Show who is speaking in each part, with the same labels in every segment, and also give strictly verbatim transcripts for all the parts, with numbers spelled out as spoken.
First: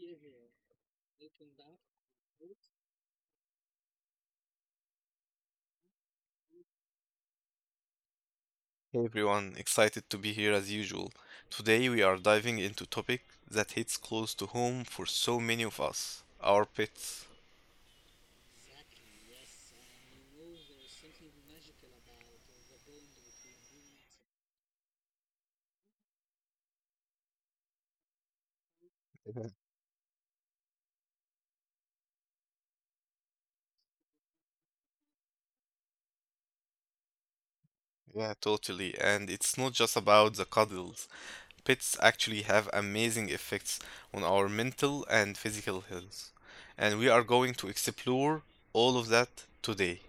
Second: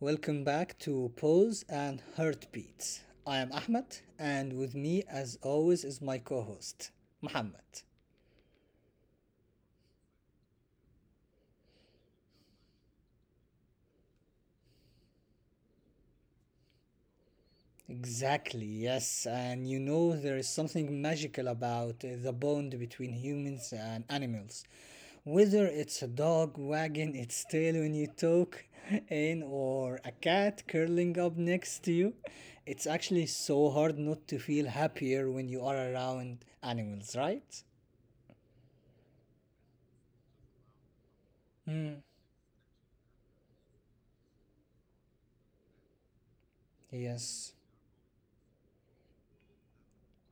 Speaker 1: welcome back to Pause and Heartbeats. I am Ahmed, and with me, as always, is my co host, Mohammed.
Speaker 2: Everyone. Excited to be here as usual. Today, with a topic that hits close to home for so many of us our pets.
Speaker 1: Exactly, yes, and you know there is something magical about uh, the bond between humans and animals. Whether it's a dog wagging its tail when you talk in, or a cat curling up next to you, it's actually so hard not to feel happier when you are around animals, right?
Speaker 2: Yeah, totally. And it's not just about the cuddles.
Speaker 1: Hmm.
Speaker 2: Pets actually have amazing effects on our mental and physical health. And we are
Speaker 1: Yes,
Speaker 2: going to explore all of that today.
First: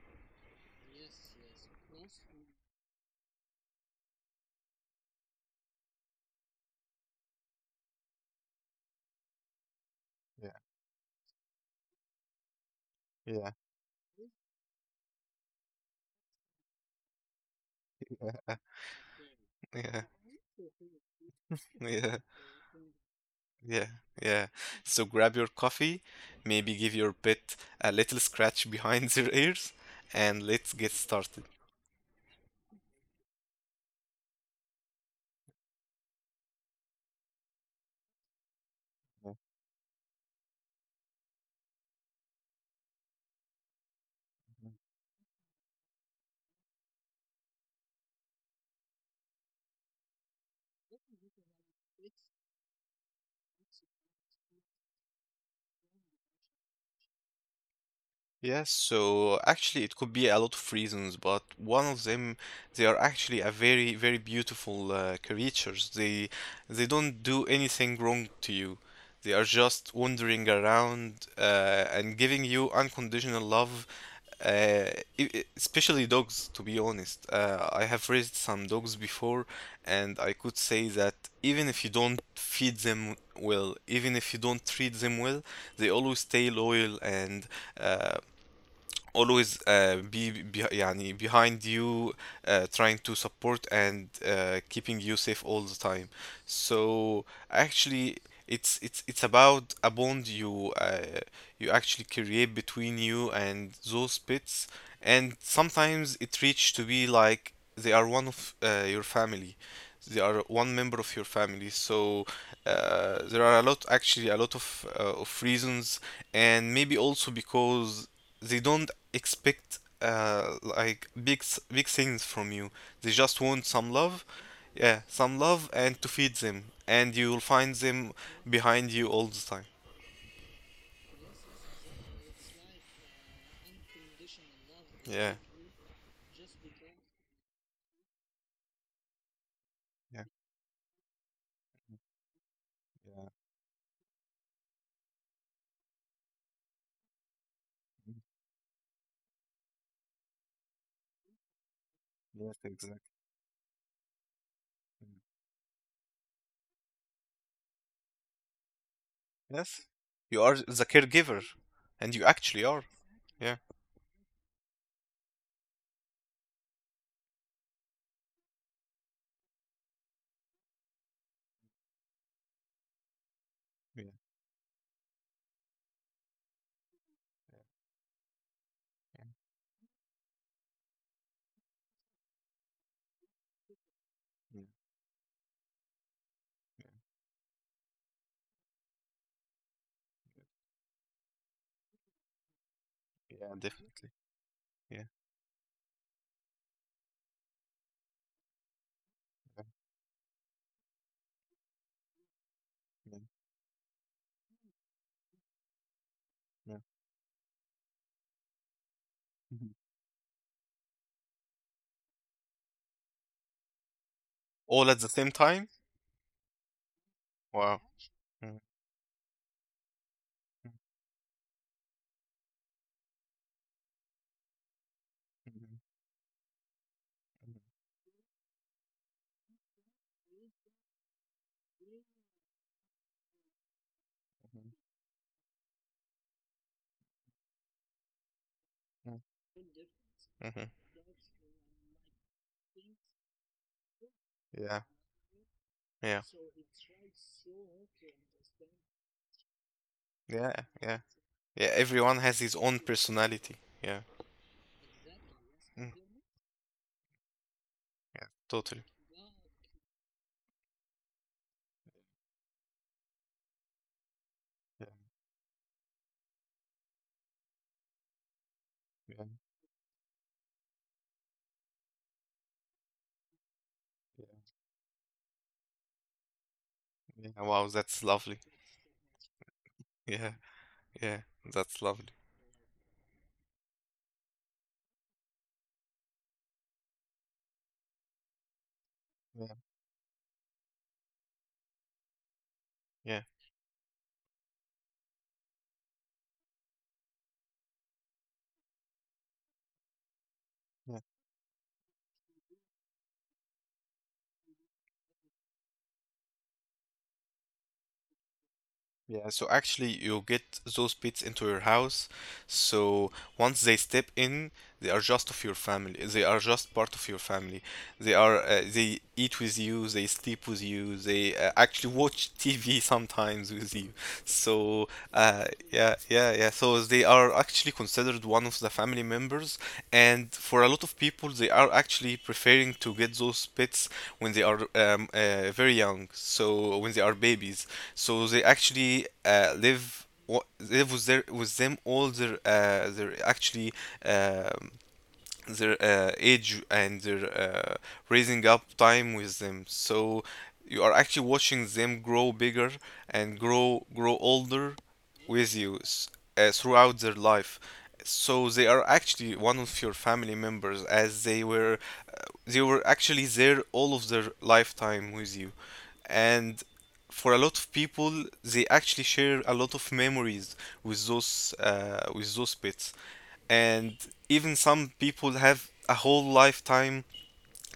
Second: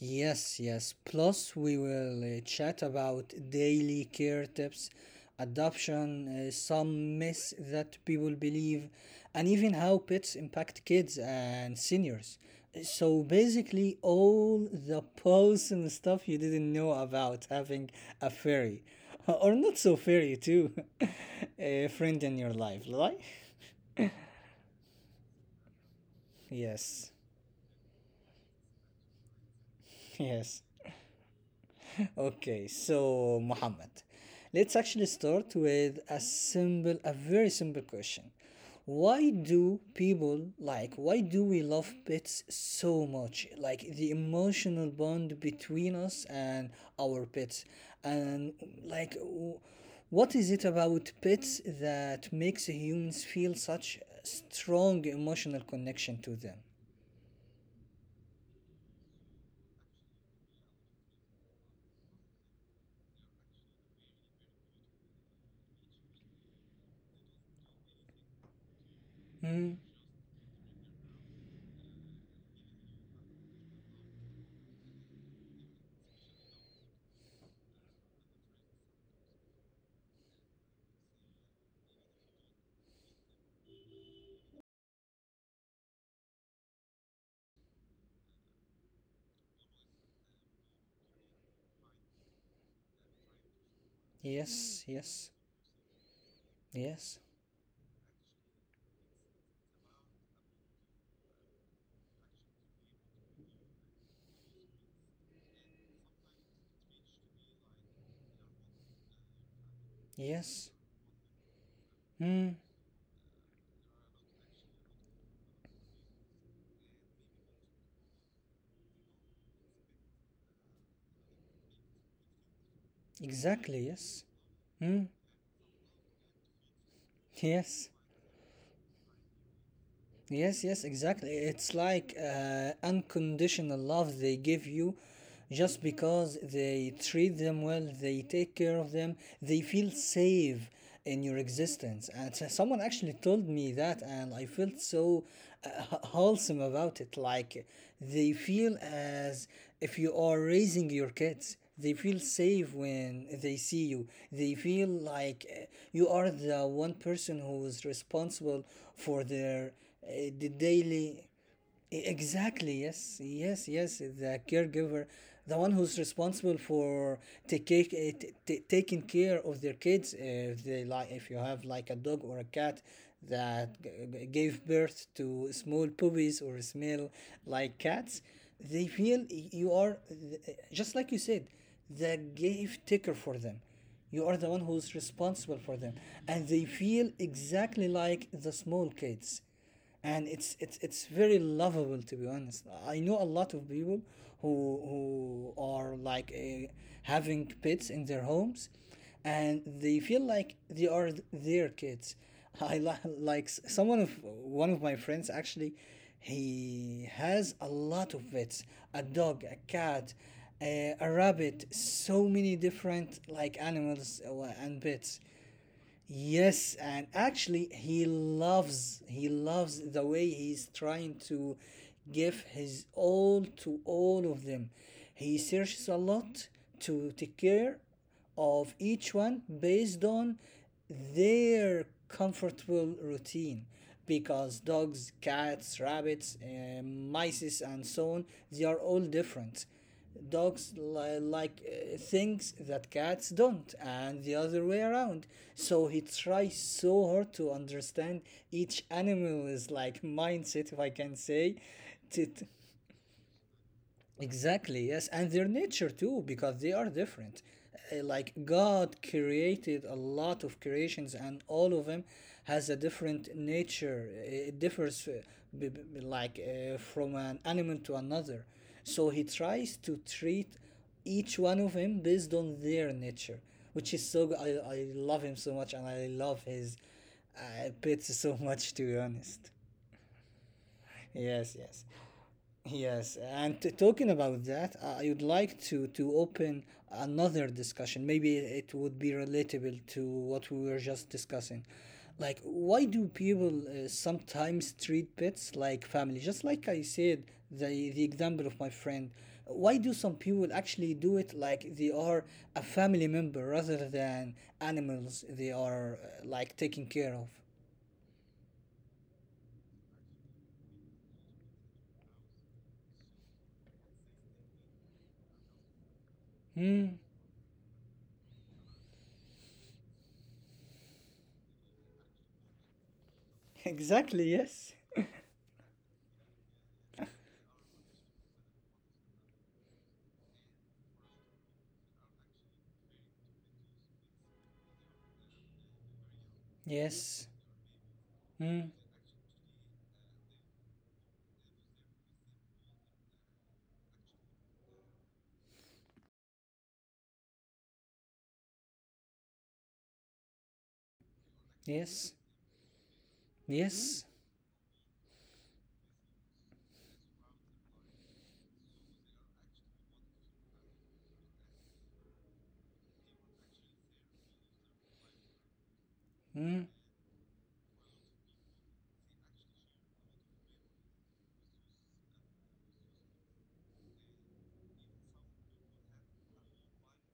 Speaker 1: yes, yes. Plus, we will uh, chat about daily care tips, adoption, uh, some myths that people believe, and even how pets
Speaker 2: Yeah,
Speaker 1: impact kids and seniors. So,
Speaker 2: yeah,
Speaker 1: basically, all the posts and stuff you didn't know about having a fairy, or not so
Speaker 2: yeah,
Speaker 1: fairy, too, a
Speaker 2: yeah.
Speaker 1: friend in your life, right?
Speaker 2: Yeah, yeah. So grab your coffee, maybe give
Speaker 1: Yes,
Speaker 2: your pet a little scratch behind their ears, and
Speaker 1: yes.
Speaker 2: let's get started.
Speaker 1: Okay, so Muhammad, let's actually start with a simple, a very simple question. Why
Speaker 2: Yeah.
Speaker 1: do people like, why do we love pets so much? Like the
Speaker 2: Mhm.
Speaker 1: emotional bond between us and our pets. And like, w- what is it about pets that makes humans feel such a strong emotional connection to them?
Speaker 2: Yes, so actually it could be a lot of reasons, but one of them, they are actually a very, very beautiful uh, creatures. They they don't do anything wrong to you. They are
Speaker 1: Hmm.
Speaker 2: just wandering around uh, and giving you unconditional love, uh, e- e- especially dogs, to be honest. Uh, I have raised some dogs before, and I could say that even if you don't feed them well, even if you don't treat them well, they always stay loyal and. uh, always uh, be, be يعني behind you uh, trying to support and uh,
Speaker 1: Yes,
Speaker 2: keeping you
Speaker 1: yes,
Speaker 2: safe all the time.
Speaker 1: yes,
Speaker 2: So actually it's it's it's about a bond you uh, you actually create between you and those pets, and sometimes it reaches to be like they are one of uh, your family. They are
Speaker 1: yes.
Speaker 2: one member of your family. So
Speaker 1: Hmm.
Speaker 2: uh, there are a lot, actually a lot of uh, of reasons, and maybe also because they don't expect uh, like big s- big things from you. They just want
Speaker 1: Exactly,
Speaker 2: some love.
Speaker 1: yes.
Speaker 2: Yeah,
Speaker 1: Mm,
Speaker 2: some love and to feed them and you will find
Speaker 1: yes.
Speaker 2: them behind you all the time.
Speaker 1: Yes, yes, exactly. It's like uh, unconditional love they give you
Speaker 2: Yeah,
Speaker 1: just because they treat them well, they take care of them, they feel
Speaker 2: yeah.
Speaker 1: safe in your existence. And so- someone actually told me that, and I felt so uh, wholesome about it. Like
Speaker 2: Mm.
Speaker 1: they feel as if you are raising your kids. They feel
Speaker 2: Yes,
Speaker 1: safe
Speaker 2: exactly,
Speaker 1: when they see you. They feel like uh, you are the one person who is responsible for their
Speaker 2: yes.
Speaker 1: uh,
Speaker 2: You
Speaker 1: the
Speaker 2: are the
Speaker 1: daily.
Speaker 2: caregiver,
Speaker 1: E-
Speaker 2: and you actually
Speaker 1: Exactly,
Speaker 2: are.
Speaker 1: yes,
Speaker 2: Yeah,
Speaker 1: yes, yes. The caregiver, the one who's responsible for taking uh, t- t- taking care of their kids. uh, If they like, if you have like a dog or a cat that g-
Speaker 2: yeah.
Speaker 1: g- gave birth to small puppies or smell like cats, they feel y- you are th- just like you said, the gift taker for them. You are the one who's responsible for them, and they feel exactly like the small kids. And it's it's it's very lovable, to be honest. I know a lot
Speaker 2: Yeah,
Speaker 1: of people
Speaker 2: definitely. Yeah,
Speaker 1: who who are like uh, having pets in their homes, and
Speaker 2: yeah,
Speaker 1: they feel like they are their kids. I li-
Speaker 2: yeah,
Speaker 1: like s- Someone of one of my friends actually,
Speaker 2: yeah.
Speaker 1: he has a lot of pets: a dog, a
Speaker 2: Mhm.
Speaker 1: cat, a, a rabbit, so many different like animals uh, and
Speaker 2: All at the
Speaker 1: pets.
Speaker 2: same time?
Speaker 1: Yes, and actually
Speaker 2: Wow.
Speaker 1: he
Speaker 2: Mhm,
Speaker 1: loves he loves the way he's
Speaker 2: mhm,
Speaker 1: trying to give his all to all of them. He searches
Speaker 2: mhm,
Speaker 1: a lot to take care of each one based on their comfortable routine, because
Speaker 2: mhm,
Speaker 1: dogs, cats, rabbits, uh, mice and so on, they are all
Speaker 2: mhm,
Speaker 1: different. Dogs
Speaker 2: mhm.
Speaker 1: li- like uh, things that cats don't, and the other way
Speaker 2: Yeah,
Speaker 1: around. So he
Speaker 2: yeah.
Speaker 1: tries so hard to understand each animal's like
Speaker 2: Yeah,
Speaker 1: mindset, if I
Speaker 2: yeah,
Speaker 1: can say.
Speaker 2: yeah.
Speaker 1: To,
Speaker 2: Everyone
Speaker 1: to
Speaker 2: has his own personality. Yeah,
Speaker 1: Exactly, yes, and their nature
Speaker 2: mm,
Speaker 1: too, because they are different. Uh, Like
Speaker 2: yeah, totally.
Speaker 1: God created a lot of creations, and all of them has a different nature. Uh, It
Speaker 2: Yeah,
Speaker 1: differs, uh, b- b- like uh, from an animal to another. So He
Speaker 2: yeah,
Speaker 1: tries to treat each one of them based on their nature, which is so good. I
Speaker 2: yeah,
Speaker 1: I love him so much, and I love his
Speaker 2: yeah.
Speaker 1: uh,
Speaker 2: Wow,
Speaker 1: pets
Speaker 2: that's
Speaker 1: so
Speaker 2: lovely.
Speaker 1: much. To be honest,
Speaker 2: Yeah, yeah,
Speaker 1: yes,
Speaker 2: that's
Speaker 1: yes.
Speaker 2: lovely.
Speaker 1: Yes, and t- talking about that, uh, I would like to to open another discussion. Maybe it would be
Speaker 2: Yeah,
Speaker 1: relatable to what we were just discussing. Like,
Speaker 2: yeah.
Speaker 1: why do people uh, sometimes treat pets like family? Just like I said, the the example of my friend. Why do some
Speaker 2: yeah.
Speaker 1: people actually do it like they are a family member rather than animals they are uh, like taking care of?
Speaker 2: Yeah, so actually you get those pets into your house. So once they step in, they are just of your family. They are just part of your
Speaker 1: Hmm.
Speaker 2: family. They are uh, they eat with you, they sleep with you, they uh, actually watch T V sometimes with you. So
Speaker 1: Exactly. Yes.
Speaker 2: uh, yeah, yeah, yeah. So they are actually considered one of the family members, and for a lot of people, they are actually preferring to get those pets when they are um, uh, very young. So when they are babies,
Speaker 1: Yes.
Speaker 2: so they actually
Speaker 1: Hmm.
Speaker 2: uh, live wa- live with their with them all their uh, their actually um, their uh, age and their uh, raising up time with them. So you are actually watching them grow bigger
Speaker 1: Yes.
Speaker 2: and grow grow older
Speaker 1: Yes.
Speaker 2: with you s- uh, throughout their life. So they are actually one of your family members, as they were uh, they were actually there all of their lifetime with you, and
Speaker 1: Mm.
Speaker 2: for a lot of people, they actually share a lot of memories with those uh, with those pets, and even some people have a whole lifetime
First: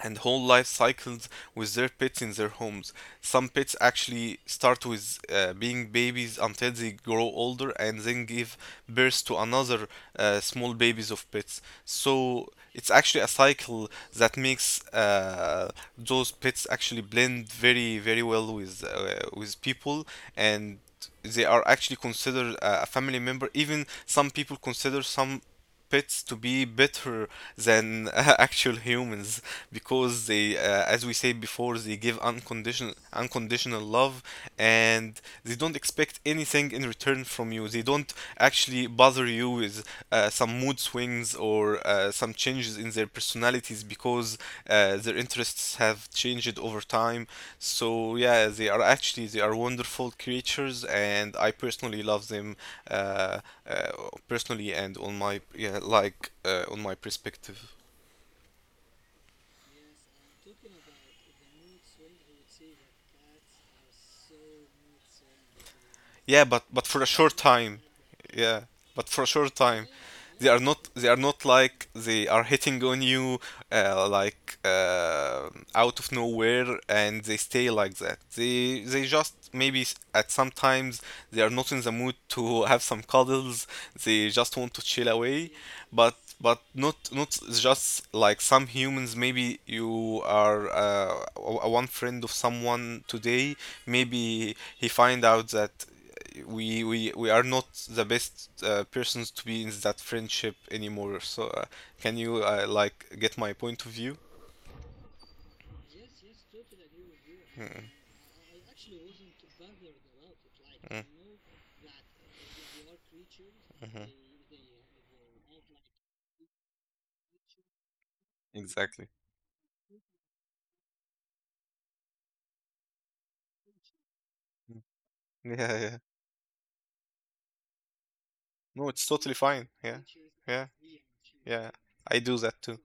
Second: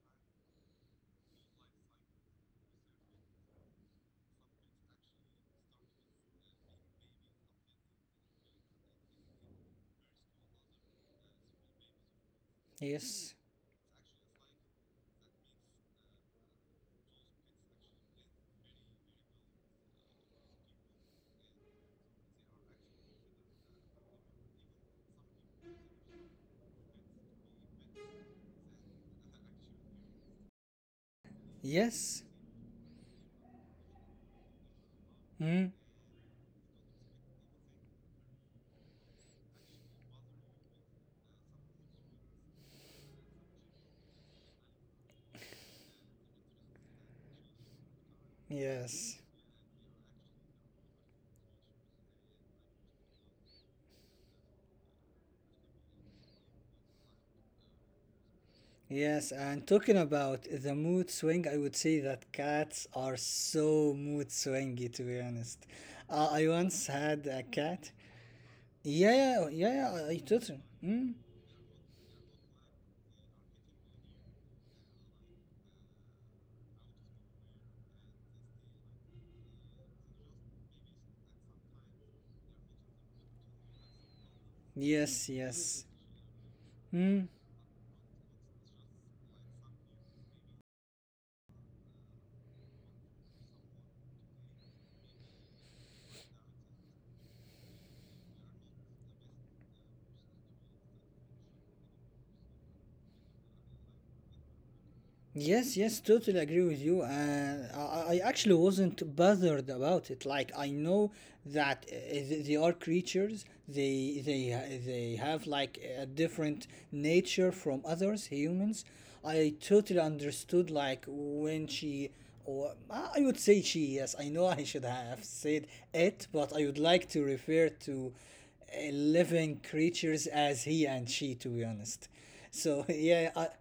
Speaker 2: and whole life cycles with their pets in their homes. Some pets actually start with uh, being babies until they grow older and then give birth to another uh, small babies of pets. So it's actually a
Speaker 1: Yes.
Speaker 2: cycle that makes uh, those pets actually blend very very well with uh, with people, and they are actually considered a a family member. Even some people consider some pets to be better than actual humans because they uh, as we said before, they
Speaker 1: Yes.
Speaker 2: give unconditional unconditional love, and they
Speaker 1: Mm.
Speaker 2: don't expect anything in return from you. They don't actually bother you with uh, some mood swings or or uh, some changes in their personalities because uh, their interests have changed over time. So yeah, they are
Speaker 1: Yes.
Speaker 2: actually they are wonderful creatures, and I personally love them uh, uh, personally and on my yeah, like uh, on my perspective.
Speaker 1: Yes. And talking about the mood swing, I would say that cats are so mood swingy, to be honest. Uh,
Speaker 2: Yeah,
Speaker 1: I
Speaker 2: but but
Speaker 1: once
Speaker 2: for a
Speaker 1: had
Speaker 2: short
Speaker 1: a
Speaker 2: time,
Speaker 1: cat.
Speaker 2: yeah, but
Speaker 1: Yeah,
Speaker 2: for a
Speaker 1: yeah,
Speaker 2: short
Speaker 1: yeah,
Speaker 2: time,
Speaker 1: yeah, I I
Speaker 2: they
Speaker 1: totally.
Speaker 2: are not they
Speaker 1: Mm.
Speaker 2: are not like they are hitting on you uh, like uh, out of nowhere and they stay like that. They they just maybe s- at some times they are not in the mood to have some cuddles. They just want to
Speaker 1: Yes,
Speaker 2: chill
Speaker 1: yes.
Speaker 2: away, but but
Speaker 1: Mm.
Speaker 2: not not just like some humans. Maybe you are uh, a a one friend of someone today, maybe he find out that we we we are not the best uh, persons to be in that friendship anymore. So uh, can you uh, like get my point of view?
Speaker 1: Yes, yes, totally agree with you. And I, I I actually wasn't bothered about it. Like I know
Speaker 2: Mm,
Speaker 1: that uh, th- they are creatures. They
Speaker 2: mhm.
Speaker 1: they they have like a different nature from others humans. I
Speaker 2: Exactly.
Speaker 1: totally understood like when she or I I would say she. Yes, I know I should have
Speaker 2: Mm.
Speaker 1: said it,
Speaker 2: yeah
Speaker 1: but I
Speaker 2: yeah
Speaker 1: would like to refer to uh,
Speaker 2: No,
Speaker 1: living
Speaker 2: it's totally
Speaker 1: creatures
Speaker 2: fine.
Speaker 1: as
Speaker 2: Yeah.
Speaker 1: he and she.
Speaker 2: Yeah.
Speaker 1: To be honest,
Speaker 2: Yeah.
Speaker 1: so
Speaker 2: I do
Speaker 1: yeah,
Speaker 2: that
Speaker 1: I,
Speaker 2: too.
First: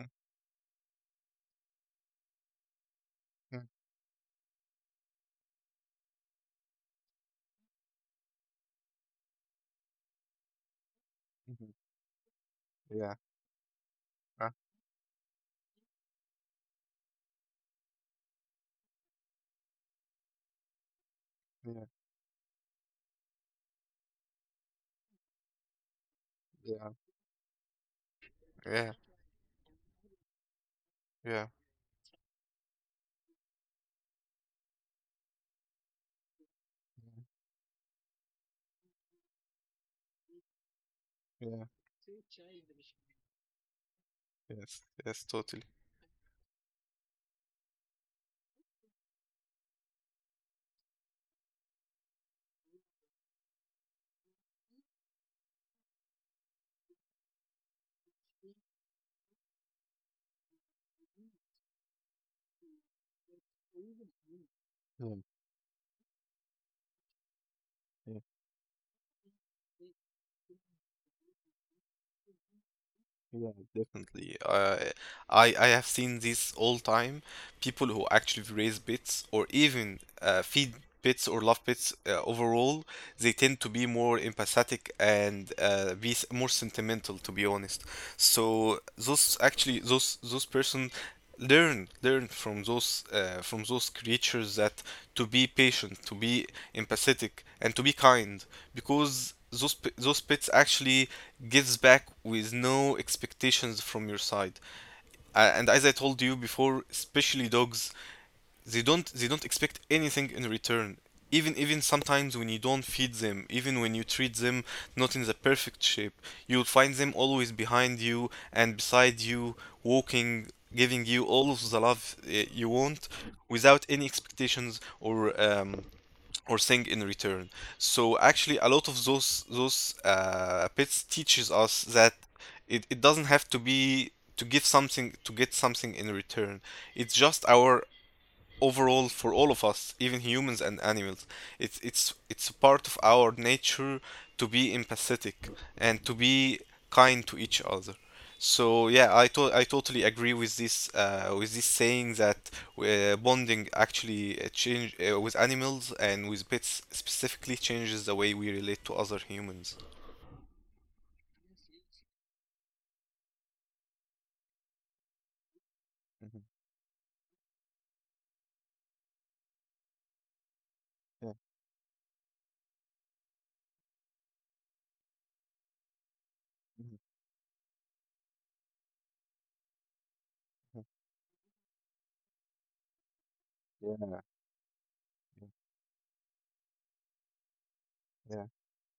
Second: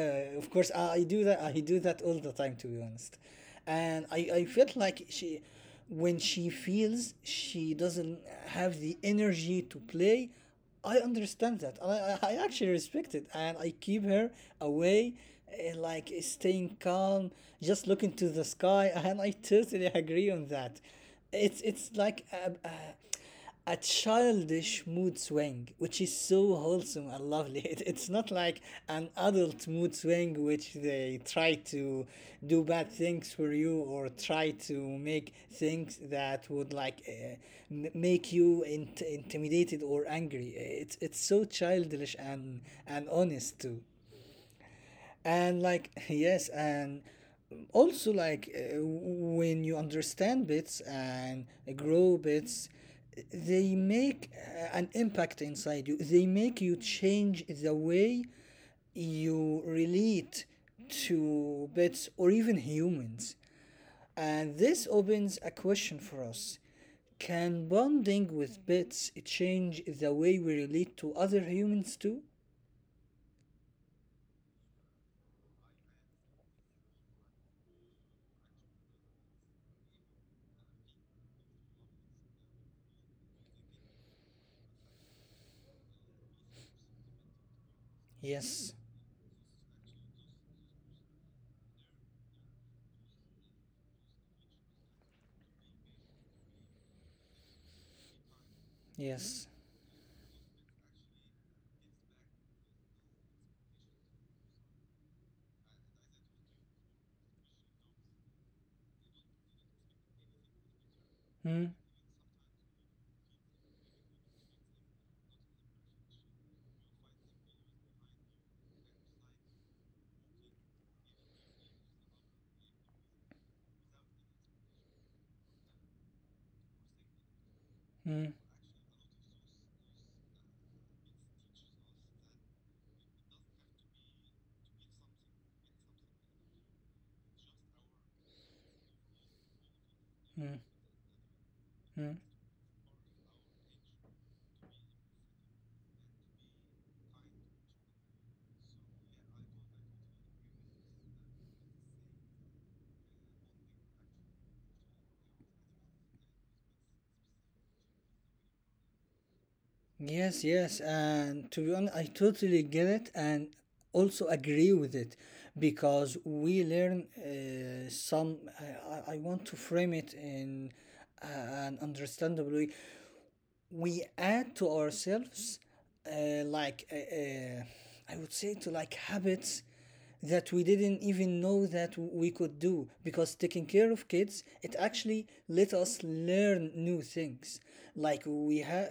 Speaker 2: Mm,
Speaker 1: of course I, I do that. I do that all the time, to be honest.
Speaker 2: mm,
Speaker 1: And I, I felt like she, when she feels she doesn't have the energy to play, I understand that.
Speaker 2: mhm.
Speaker 1: And I, I I actually respect
Speaker 2: Yeah.
Speaker 1: it, and I keep her
Speaker 2: Uh,
Speaker 1: away, eh, like staying calm, just looking to the sky. And I totally agree on that. It's it's
Speaker 2: yeah.
Speaker 1: like a, a a childish mood swing, which is so
Speaker 2: Yeah.
Speaker 1: wholesome and lovely. It, it's not like
Speaker 2: Yeah.
Speaker 1: an adult mood swing, which they
Speaker 2: Yeah.
Speaker 1: try
Speaker 2: Yeah.
Speaker 1: to do bad things for you or try to make things that would like uh, m- make you int- intimidated or angry. It's it's so
Speaker 2: Yeah.
Speaker 1: childish and and honest too.
Speaker 2: Yes. Yes,
Speaker 1: And
Speaker 2: totally.
Speaker 1: like yes, and also like uh, when you understand bits and grow bits, they make uh, an impact inside you. They make you change the way you relate to bits or even humans. And this opens a question for us: can bonding with bits change the way we relate to other humans too?
Speaker 2: Yeah, definitely. Uh, I I have seen this all time. People who actually raise bits or even uh, feed bits or love bits uh, overall, they tend to be more empathetic and uh, be s- more sentimental, to be honest.
Speaker 1: Yes,
Speaker 2: So those actually those those person learn learn from those uh, from those creatures that to be patient, to be empathetic, and to be kind, because
Speaker 1: yes.
Speaker 2: those p- those pets actually gives back with no expectations from your side. Uh, and as I told you before, especially dogs, they don't they don't expect anything in return. even
Speaker 1: Hmm.
Speaker 2: even sometimes when you don't feed them, even when you treat them not in the perfect shape, you'll find them always behind you and beside you, walking, giving you all of the love uh, you want, without any expectations or um, or thing in return. So
Speaker 1: Hmm.
Speaker 2: actually a lot of those those uh, pets teaches us that it, it doesn't have to be to give something to get something in return. It's just our overall for all of us, even humans
Speaker 1: Hmm.
Speaker 2: and animals. It's it's
Speaker 1: Mm.
Speaker 2: it's a part of our nature to be empathetic and to be kind to each other. So yeah, I to- I totally agree with this uh, with this saying that uh, bonding actually uh, change uh, with animals and with pets specifically changes the way we relate to other humans.
Speaker 1: Yes, yes, and to be honest, I totally get it and also agree with it, because we learn uh, some. I, I I want to frame it in
Speaker 2: Yeah.
Speaker 1: a- an understandable way. We add to ourselves uh, like
Speaker 2: mhm,
Speaker 1: uh, uh, I would say to like habits that we
Speaker 2: mhm,
Speaker 1: didn't even know that we could do, because taking care of
Speaker 2: Yeah.
Speaker 1: kids, it actually let us learn new things. Like
Speaker 2: Yeah.
Speaker 1: we have,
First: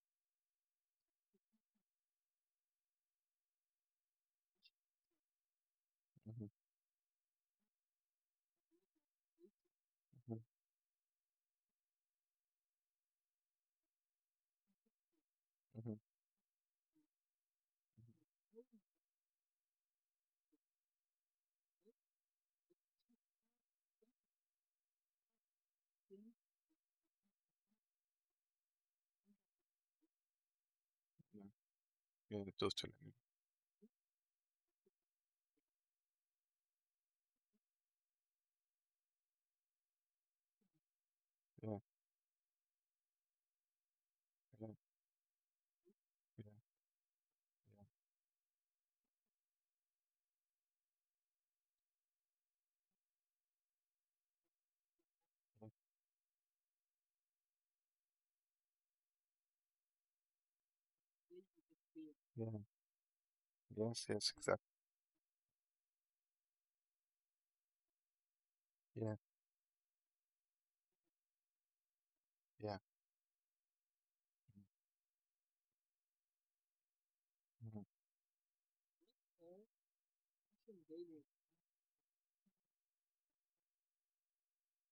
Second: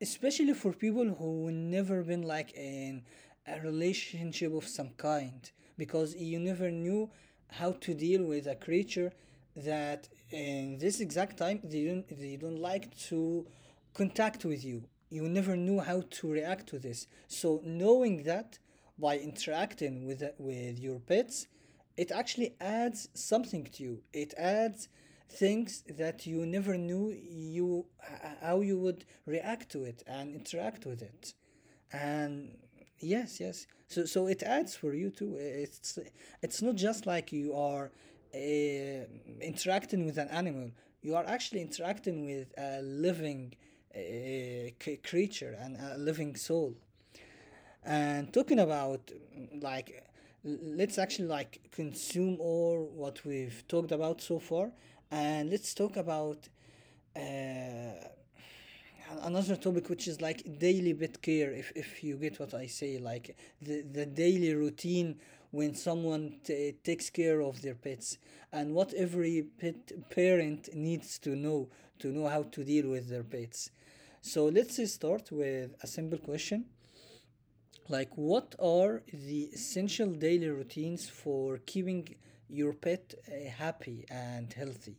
Speaker 1: especially for people who never been like in a relationship of some kind, because you
Speaker 2: mhm,
Speaker 1: never knew how to deal with a creature that
Speaker 2: mhm,
Speaker 1: in this exact time they don't they don't like to contact with you. You never knew
Speaker 2: mhm,
Speaker 1: how to react to this. So knowing that, by interacting with with your pets, it actually adds something to you. It adds things that you never knew you how you would react to it and interact with it. And
Speaker 2: Yeah.
Speaker 1: yes, yes, so so it adds for you too. It's it's not just like you are uh, interacting with an animal, you are actually interacting with a living uh, c- creature and a living soul. And talking about, mm, like, l- let's actually like consume all what we've talked about so far, and let's talk about, uh, and another topic, which is like daily pet care, if, if you get what
Speaker 2: Yeah.
Speaker 1: I say. Like the, the
Speaker 2: Yes. Yes.
Speaker 1: daily
Speaker 2: Exactly.
Speaker 1: routine when someone t- takes care of their pets, and what
Speaker 2: Yeah.
Speaker 1: every pet parent needs to know, to know how to
Speaker 2: Yeah.
Speaker 1: deal with their pets. So let's start with a simple question:
Speaker 2: Mhm.
Speaker 1: like, what are the essential daily routines for keeping your pet uh, happy and healthy?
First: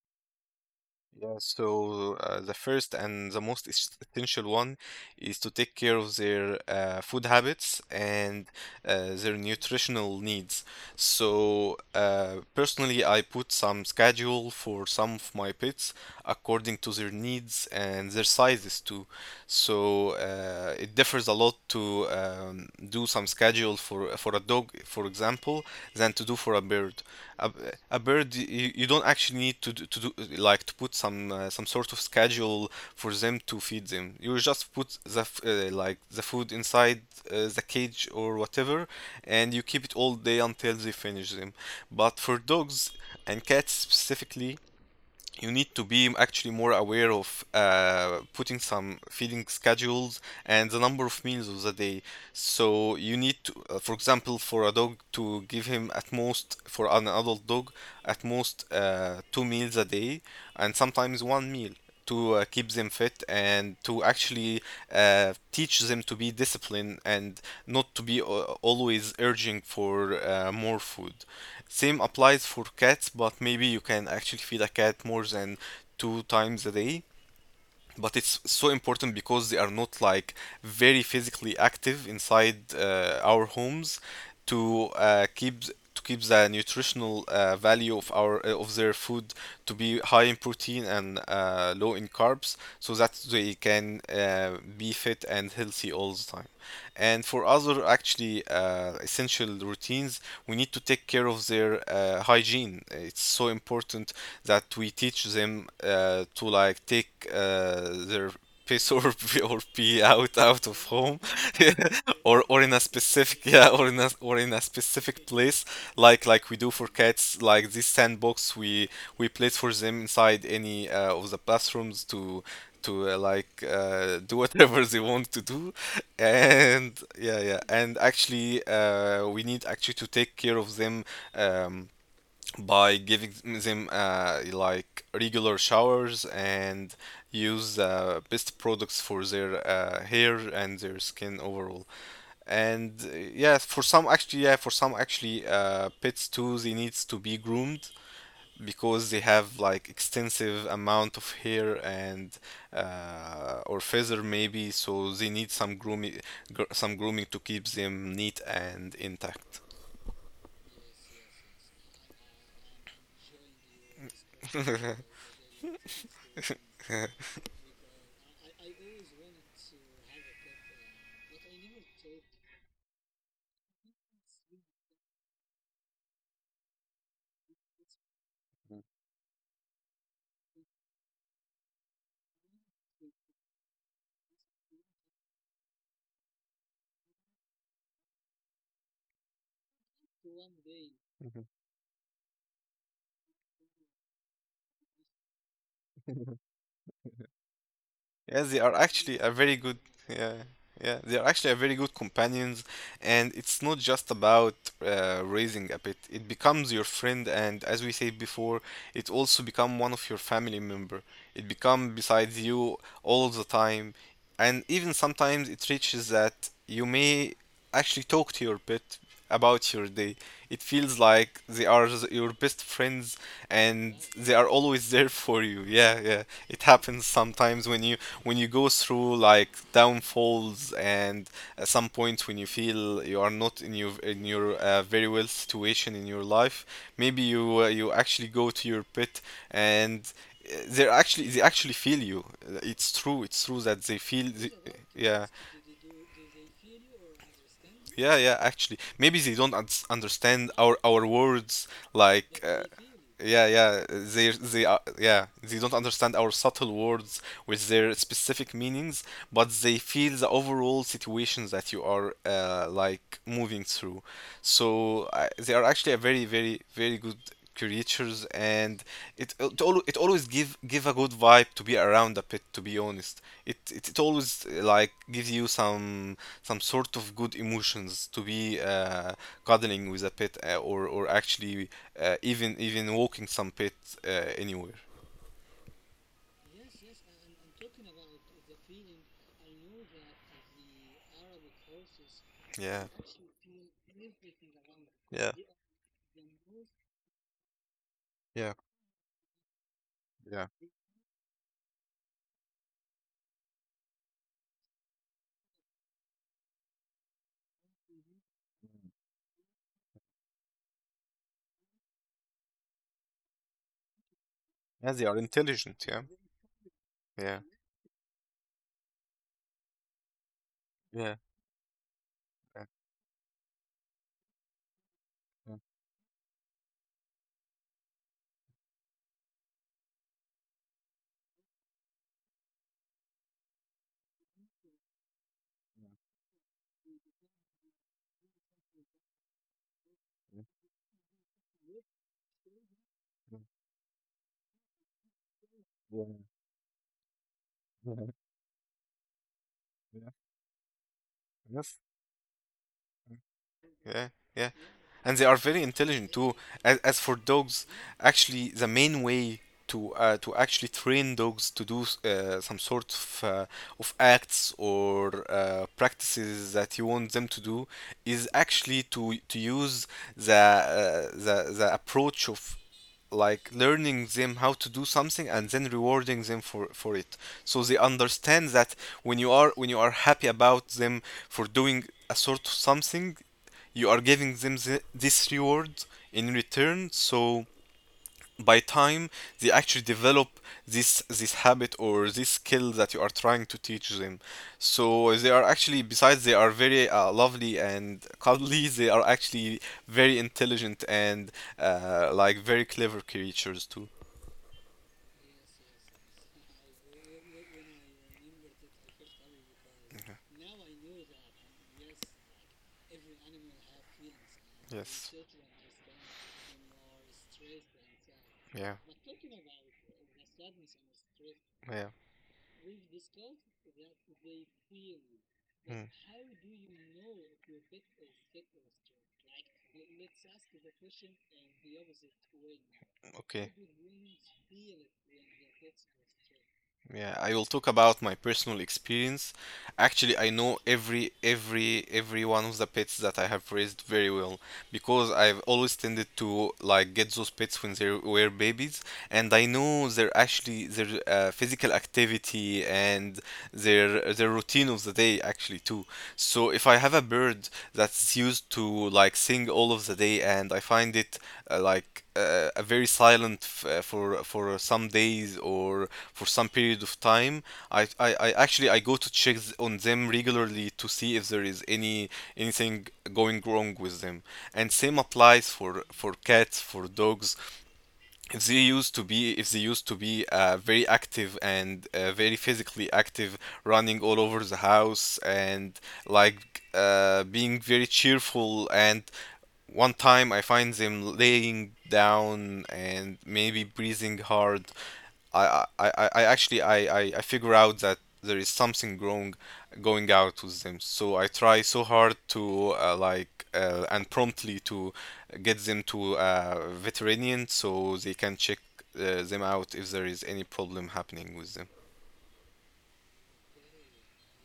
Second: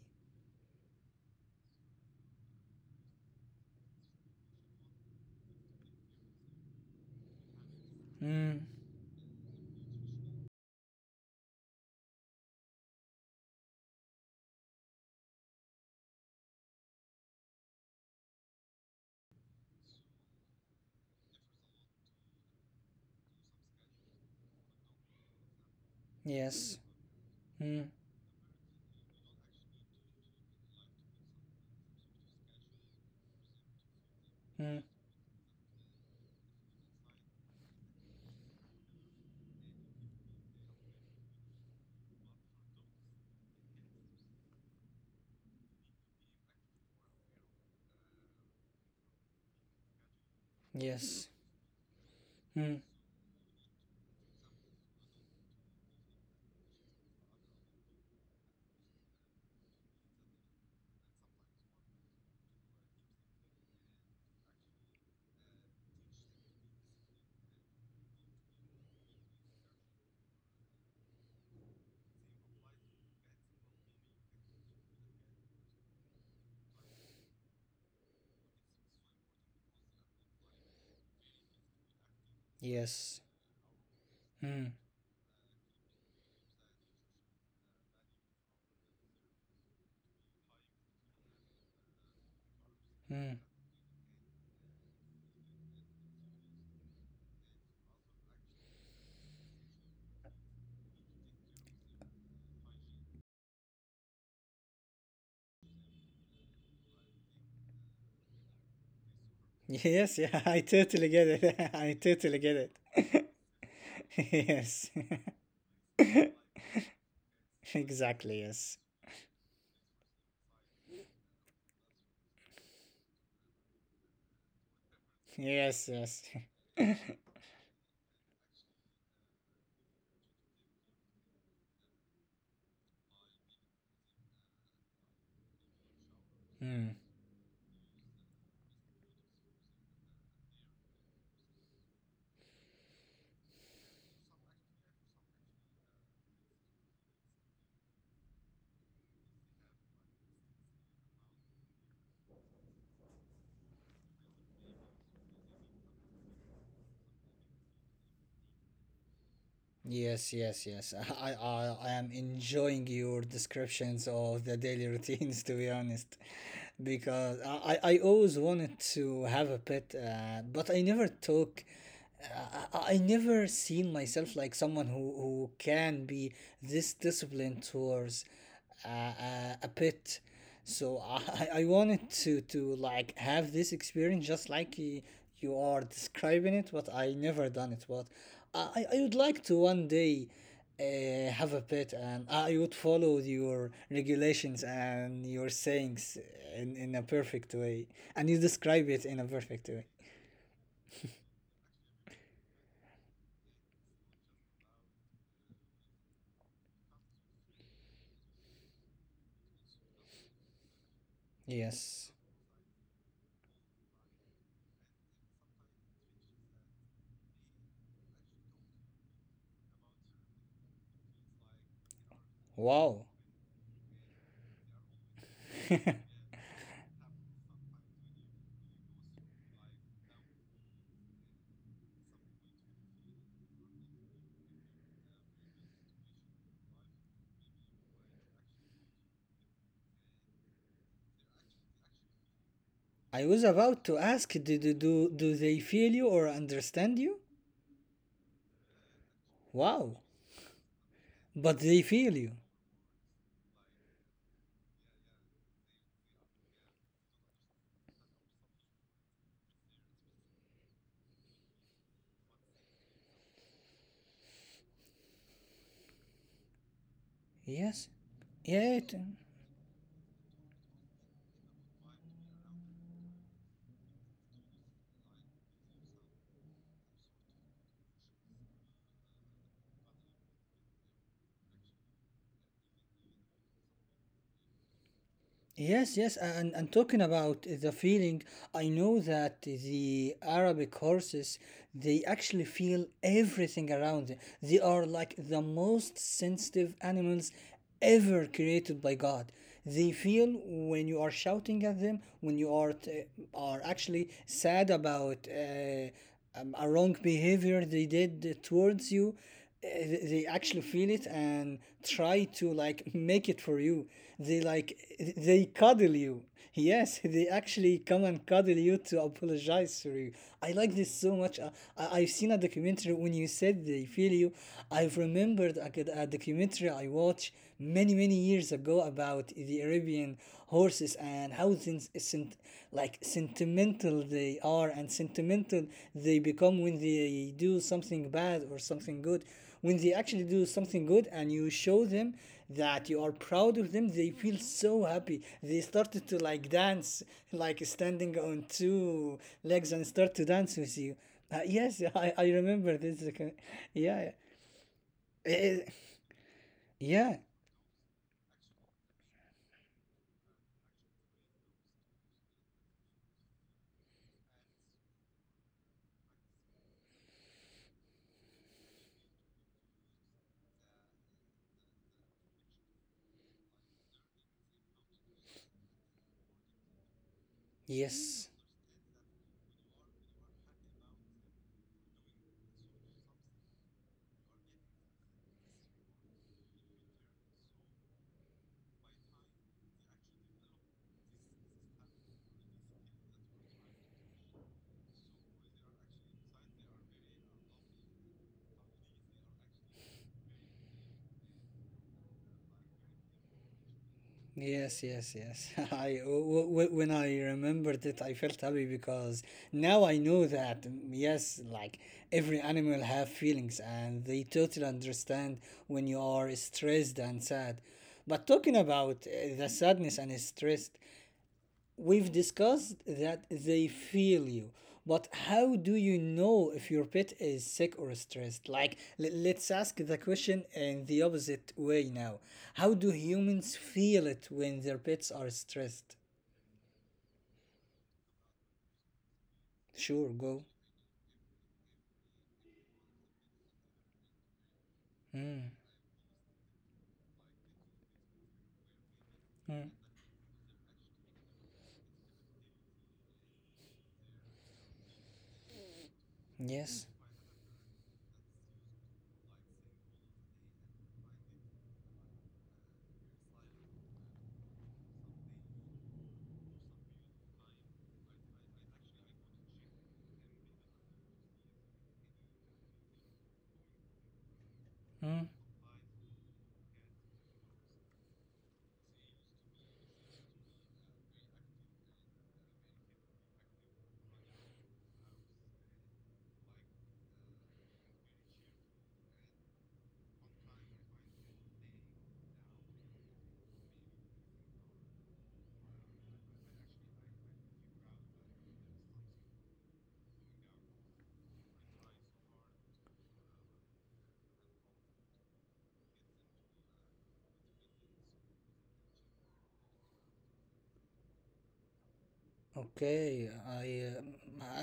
Speaker 2: Yeah, so uh, the first and the most es- essential one is to take care of their uh, food habits and
Speaker 1: Mm,
Speaker 2: uh, their nutritional needs. So, uh, personally, I put some schedule for some of my pets according to their needs and their sizes too. So, uh, it differs a lot to um, do some schedule for for a dog, for example, than to do for a
Speaker 1: yes.
Speaker 2: bird. a,
Speaker 1: Mm.
Speaker 2: a bird you, you don't actually need to do, to do like to put some uh, some sort of schedule for them to feed them. You
Speaker 1: Mm,
Speaker 2: just put the f- uh, like the food inside uh, the cage or whatever, and you keep it all day until they finish them. But for dogs and cats specifically, you need to be actually more aware of uh, putting some feeding schedules and the number
Speaker 1: yes.
Speaker 2: of meals of the day.
Speaker 1: Mm.
Speaker 2: So you need to, uh, for example, for a dog, to give him at most, for an adult dog, at most uh, two meals a day, and sometimes one meal, to uh, keep them fit and to actually uh, teach them to be disciplined and not to be uh, always urging for uh, more food. Same applies for cats, but maybe you can actually feed a cat more than two times a day. But it's so important because they are not like very physically active inside
Speaker 1: Yes.
Speaker 2: uh, our homes,
Speaker 1: Mm.
Speaker 2: to uh, keep to keep the nutritional uh, value of our uh, of their food to be high in protein and uh, low in carbs, so that
Speaker 1: Mm.
Speaker 2: they can uh, be fit and healthy all the time. And for other actually uh, essential routines, we need to take care of their uh, hygiene. It's so important that we we teach them uh, to like take uh, their piss or pee, or pee
Speaker 1: Yes, yeah,
Speaker 2: out
Speaker 1: I
Speaker 2: out of
Speaker 1: totally get
Speaker 2: home,
Speaker 1: it. I totally get
Speaker 2: or or
Speaker 1: it.
Speaker 2: in a specific yeah or in a or in a
Speaker 1: Yes,
Speaker 2: specific place, like like we do for cats, like this
Speaker 1: exactly.
Speaker 2: sandbox
Speaker 1: Yes,
Speaker 2: we we place for them inside any uh, of the bathrooms to to uh, like uh, do whatever they want to do.
Speaker 1: yes, yes.
Speaker 2: And yeah yeah, and actually uh, we need actually to take care of them um, by giving them uh, like regular showers
Speaker 1: Mm.
Speaker 2: and use uh, best products for their uh, hair and their skin overall. And uh, yeah, for some actually, yeah, for some actually, uh, pets too, they needs to be groomed because they have like extensive amount of hair and uh, or feather maybe, so they need some grooming, gr- some grooming to keep them neat and intact.
Speaker 1: Yes, yes, yes. I, I, I am enjoying your descriptions of the daily routines, to be honest, because I, I I always wanted to have a pet, uh, but I never took. I, I I never seen myself like someone who, who can be this disciplined towards uh, a pet. So I, I wanted to, to like have this experience just like y- you are describing it, but I never done it. But I, I would like to one day uh, have a pet, and I would follow your regulations and your sayings in, in a perfect way. And you
Speaker 2: Yes, they
Speaker 1: describe
Speaker 2: are
Speaker 1: it in a
Speaker 2: actually a
Speaker 1: perfect
Speaker 2: very
Speaker 1: way.
Speaker 2: good yeah, yeah, they are actually a very good companions. And it's not just about uh, raising a pet, it becomes your friend, and as we said before, it also become one of your family member. It become
Speaker 1: Yes.
Speaker 2: besides you all the time. And even sometimes it reaches that you may actually talk to your pet about your day. It feels like they are s- your best
Speaker 1: Wow.
Speaker 2: friends and they are always there for you. Yeah, yeah. It happens sometimes when you, when you go through like downfalls, and at some point when you feel you are not in your in your uh, very well situation in your life, maybe you uh, you actually go to your pet, and uh, they're actually they actually feel you. Uh, It's
Speaker 1: I
Speaker 2: true.
Speaker 1: was
Speaker 2: It's true
Speaker 1: about
Speaker 2: that
Speaker 1: to
Speaker 2: they feel.
Speaker 1: ask,
Speaker 2: The,
Speaker 1: do, do, do,
Speaker 2: yeah.
Speaker 1: do they feel you or understand you?
Speaker 2: Yeah, yeah, actually. Maybe they don't un-
Speaker 1: Wow.
Speaker 2: understand our our
Speaker 1: But
Speaker 2: words,
Speaker 1: they feel you.
Speaker 2: like uh, yeah, yeah. They, they, are, yeah. They don't understand our subtle words with their specific meanings, but they feel the overall situation that you are uh, like moving through. So I they are actually a very, very, very good
Speaker 1: Yes.
Speaker 2: creatures.
Speaker 1: Yeah.
Speaker 2: And
Speaker 1: It-
Speaker 2: it it, al- it always give give a good vibe to be around a pet. To be honest, it it, it always uh, like gives you some some sort of good emotions to be uh, cuddling with a pet, uh, or or actually uh, even even walking some pet uh, anywhere.
Speaker 1: yes, yes. And, and talking about the feeling, I know that the Arabic horses, they actually
Speaker 2: Yeah,
Speaker 1: feel everything around them. They are like
Speaker 2: yeah,
Speaker 1: the most sensitive animals ever
Speaker 2: yeah,
Speaker 1: created by God. They feel
Speaker 2: yeah.
Speaker 1: when you are shouting at them, when you are, t- are actually sad about uh, um, a wrong behavior they did towards you uh, they actually feel it and try to like make it for you they like
Speaker 2: Yeah, they are
Speaker 1: they
Speaker 2: intelligent.
Speaker 1: cuddle
Speaker 2: Yeah,
Speaker 1: you. Yes, they
Speaker 2: yeah,
Speaker 1: actually come and cuddle you to apologize for you. I, like this so
Speaker 2: yeah,
Speaker 1: much. I, I- I've seen a
Speaker 2: yeah,
Speaker 1: documentary when you said they feel you. I've remembered
Speaker 2: yeah, yeah,
Speaker 1: a, good- a documentary I watched many many years ago about the Arabian horses, and housings sent, like sentimental they are and sentimental they become when they do something bad or something good. When they actually do something good and you show them that you are proud of them, they feel so happy, they
Speaker 2: yeah,
Speaker 1: started
Speaker 2: yeah,
Speaker 1: to like dance, like
Speaker 2: yeah.
Speaker 1: standing on two legs and
Speaker 2: Yeah.
Speaker 1: start to dance with you. Uh,
Speaker 2: Yes,
Speaker 1: yes. I, I remember this.
Speaker 2: yeah,
Speaker 1: Yeah.
Speaker 2: yeah. And they are
Speaker 1: Eh,
Speaker 2: very
Speaker 1: eh,
Speaker 2: intelligent too. As, as
Speaker 1: yeah,
Speaker 2: for dogs, actually, the main way to uh, to actually train dogs to do uh, some sort of uh, of acts or uh, practices that you want them to do is actually to to use the uh, the the approach of like learning them how to do something and then rewarding them for for it, so they
Speaker 1: yes.
Speaker 2: understand that when you are, when you are happy about them for doing a sort of something, you are giving them the, this reward in return. So by time they actually develop this this habit or this skill that you are trying to teach them. So they are actually, besides they are very uh, lovely and cuddly, they are actually very intelligent and uh, like very clever creatures too.
Speaker 1: Yes, yes, yes. I w- w- when I remembered it, I felt happy because now I know that, mm, yes, like every animal have feelings and they totally
Speaker 2: Yes,
Speaker 1: understand when you are stressed and sad. But talking
Speaker 2: yeah,
Speaker 1: about uh, the sadness and stress,
Speaker 2: yeah.
Speaker 1: we've discussed that they feel you, but how do
Speaker 2: Mm.
Speaker 1: you know if your pet is sick or stressed? Like, le- let's ask the question in the opposite way now. How do
Speaker 2: Now. How.
Speaker 1: humans
Speaker 2: Okay.
Speaker 1: feel it when their pets are
Speaker 2: It?
Speaker 1: stressed?
Speaker 2: Yeah, I will talk about my personal experience.
Speaker 1: Sure,
Speaker 2: Actually, I
Speaker 1: go.
Speaker 2: know every every every one of the pets that I have raised very well, because I've
Speaker 1: Mm,
Speaker 2: always tended to like get those pets when they were babies. And I
Speaker 1: mm,
Speaker 2: know their, actually their uh, physical activity and their their routine of the day actually too. So if I
Speaker 1: yes.
Speaker 2: have a bird that's used to like sing all of the day, and I find it uh, like uh, a very silent f- uh, for for some days or for some period of time, I, I, I actually I go to check th- on them regularly to see if there is any anything going wrong with them. And same
Speaker 1: Mm.
Speaker 2: applies for for cats, for dogs, if they used to be, if they used to be uh, very active and uh, very physically active, running all over the house and like uh, being very cheerful, and one time I find them laying down and maybe breathing hard. I, I, I I actually I, I, I figure out that there is something wrong going out with them. So I try so hard to uh, like uh, and promptly to get them to a veterinarian, so they can check uh, them out if there is any problem happening with them.
Speaker 1: Okay, I um,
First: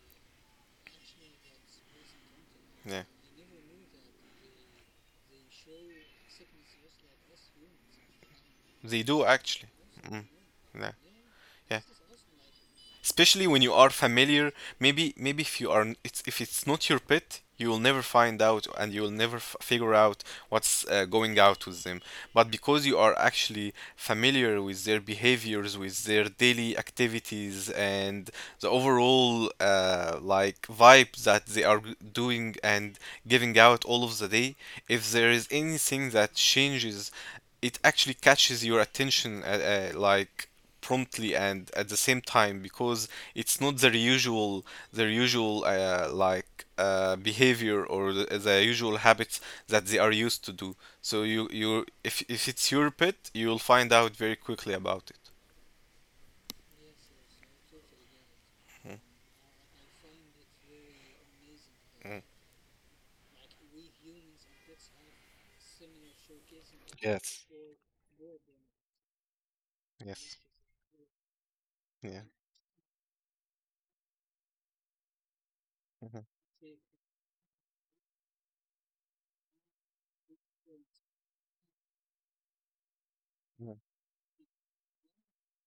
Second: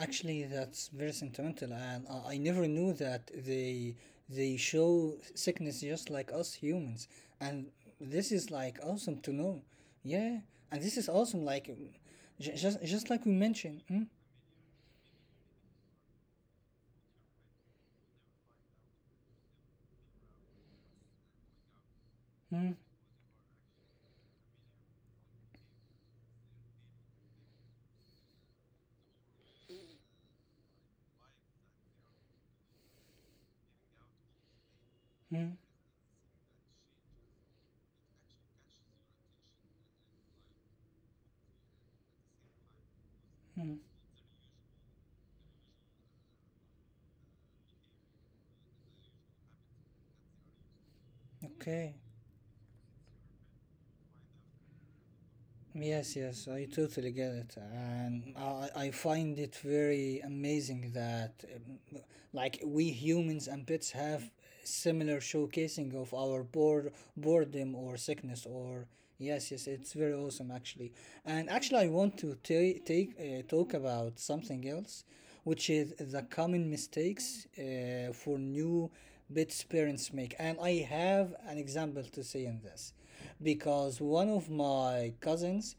Speaker 1: actually that's very sentimental, and I, I never knew
Speaker 2: Yeah,
Speaker 1: that they they show sickness just like us humans, and this is like
Speaker 2: they do
Speaker 1: awesome to
Speaker 2: actually.
Speaker 1: know.
Speaker 2: Mm.
Speaker 1: Yeah, and
Speaker 2: Yeah,
Speaker 1: this is awesome, like,
Speaker 2: yeah.
Speaker 1: um, ju- just just like we
Speaker 2: Especially when you are
Speaker 1: mentioned. Mm,
Speaker 2: familiar. Maybe maybe if you are, it's, if it's not your pet, you will never find out and you will never f- figure out what's uh, going out with them. But
Speaker 1: mm,
Speaker 2: because you are actually familiar with their behaviors, with their daily activities, and the overall uh, like vibe that they are g- doing and giving out all of the day, if there is
Speaker 1: mm,
Speaker 2: anything that changes, it actually catches your attention, uh, uh, like promptly and at the same time, because it's
Speaker 1: mm.
Speaker 2: not their usual, their usual uh, like uh, behavior or the, the usual habits that they are used to do. So you
Speaker 1: Okay.
Speaker 2: you if if it's your pet, you'll find out very quickly about it.
Speaker 1: Yes, yes, I totally get it, and I, I find it very amazing that, um,
Speaker 2: Mm.
Speaker 1: like, we humans and pets have similar showcasing of our bored
Speaker 2: Yes.
Speaker 1: boredom or sickness, or yes, yes, it's very
Speaker 2: Yes.
Speaker 1: awesome actually. And actually, I want to
Speaker 2: Yeah.
Speaker 1: ta- take uh, talk about something else, which is the
Speaker 2: Mhm.
Speaker 1: common mistakes uh, for new pets parents make, and I have an example to say in this
Speaker 2: Yeah.
Speaker 1: because one of my cousins,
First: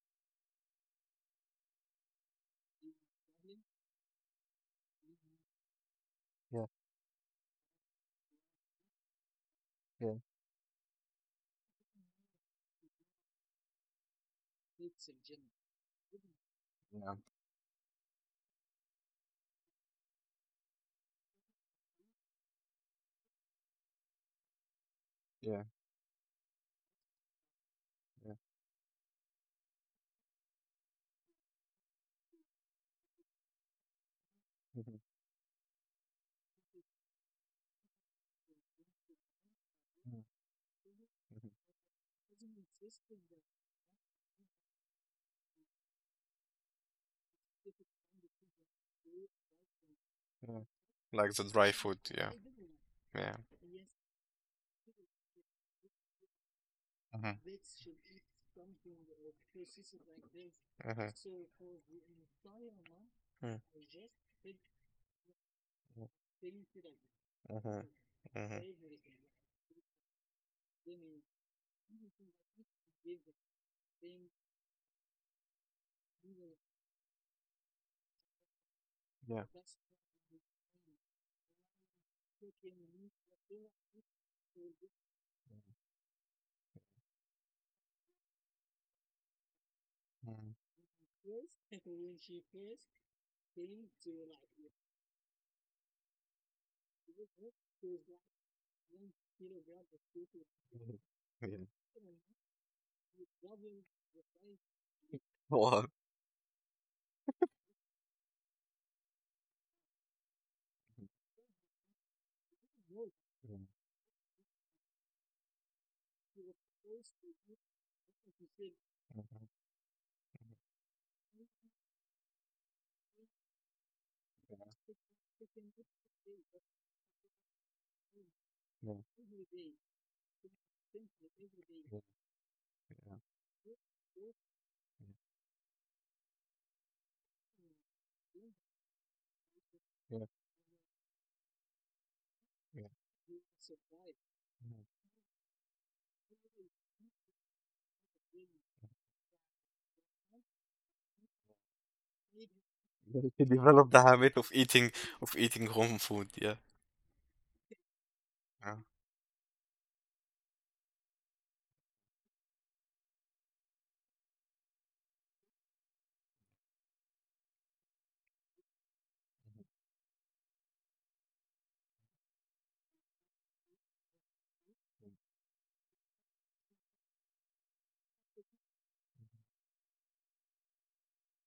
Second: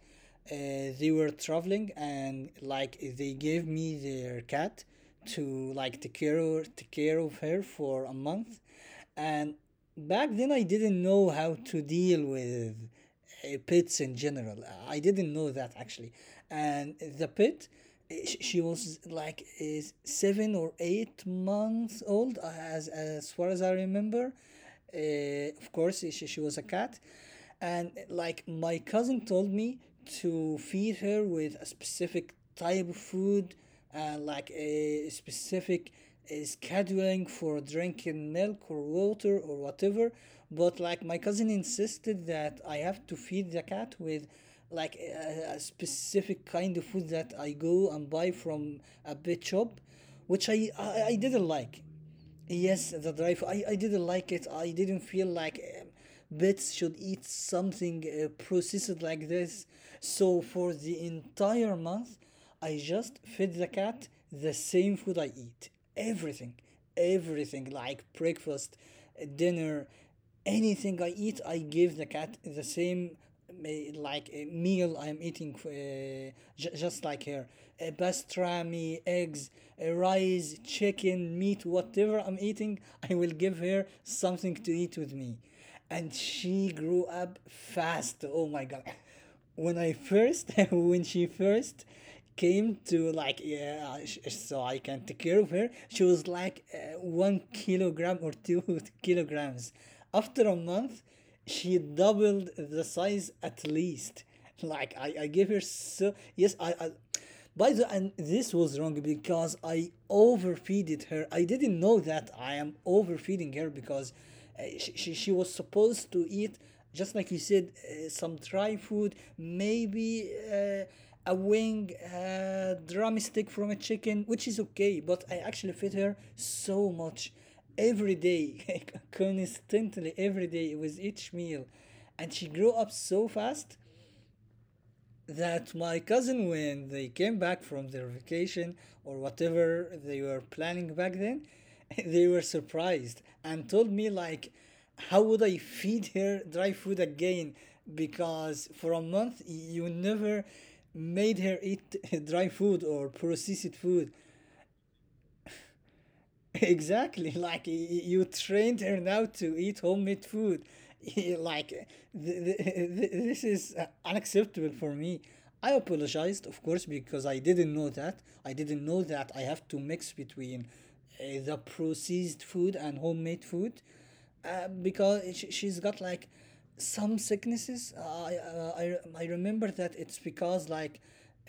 Speaker 1: uh, they were traveling and like they gave me their cat to like take care of, take care of her for a month. And
Speaker 2: Yeah.
Speaker 1: back then I didn't know how to deal with uh, pets in general. I didn't know that actually. And
Speaker 2: Yeah. Yeah.
Speaker 1: the pet, uh, sh- she was like is seven or eight months old, uh, as as far as I remember. Uh,
Speaker 2: Yeah.
Speaker 1: of course, she, she was a cat. And
Speaker 2: Yeah.
Speaker 1: like my cousin told me to feed her with a specific type of food and like
Speaker 2: Mhm.
Speaker 1: a specific uh, scheduling for drinking milk or water or whatever.
Speaker 2: Mhm.
Speaker 1: But like my cousin
Speaker 2: Mhm.
Speaker 1: insisted that I have to feed the cat with like a, a specific kind of food that I go and buy from a pet shop, which
Speaker 2: Yeah.
Speaker 1: I, I, I
Speaker 2: Like the
Speaker 1: didn't
Speaker 2: dry
Speaker 1: like.
Speaker 2: food. Yeah.
Speaker 1: Yes, the dry
Speaker 2: Yeah.
Speaker 1: food. I, I didn't like it. I didn't feel like, um, pets should eat
Speaker 2: Mhm.
Speaker 1: something uh, processed like this. So for the
Speaker 2: Mhm.
Speaker 1: entire month, I just fed the
Speaker 2: Mhm.
Speaker 1: cat the same food I eat. Everything.
Speaker 2: Mhm.
Speaker 1: Everything like
Speaker 2: Mhm.
Speaker 1: breakfast, uh, dinner. Anything I eat, I give the cat the same uh, like a meal I'm eating, uh, j- just like her. Uh,
Speaker 2: Yeah.
Speaker 1: pastrami, eggs, uh, rice, chicken, meat, whatever I'm eating, I will give her something to eat with me. And she grew up fast. Oh my god. When I
Speaker 2: Mhm.
Speaker 1: first when she first came to like, yeah, sh- so I can take care of her, she was like uh, one kilogram or two kilograms. After a
Speaker 2: Mhm.
Speaker 1: month
Speaker 2: Yeah.
Speaker 1: she doubled the size at least, like, I, I gave her
Speaker 2: Wow.
Speaker 1: so, yes, I, I by the and this was wrong because I overfeeded her. I didn't know that I am overfeeding her because, uh, she, she, she was supposed to eat just like you said, uh, some dry food, maybe uh, a wing, a drumstick from a chicken, which is okay. But I actually fed her so much every day,
Speaker 2: Yeah.
Speaker 1: constantly every day with each meal, and she grew up so fast that my cousin, when they came back from their vacation or whatever
Speaker 2: Yeah.
Speaker 1: they were planning back then, they were
Speaker 2: Yeah.
Speaker 1: surprised and told me like,
Speaker 2: Mhm.
Speaker 1: how would I feed her dry food again, because for a month you never made her eat dry food or
Speaker 2: Yeah. Have to
Speaker 1: processed
Speaker 2: develop the
Speaker 1: food.
Speaker 2: habit of eating, of eating home food. Yeah.
Speaker 1: Exactly, like, y- y- you
Speaker 2: Yeah.
Speaker 1: trained her now to eat homemade food. Like, th- th- th- this is uh, unacceptable for me. I apologized, of course, because I didn't know that. I didn't know that I have to mix between uh, the processed food and homemade food, uh, because she, she's got like some sicknesses. I, uh, I, re- I remember that it's because like,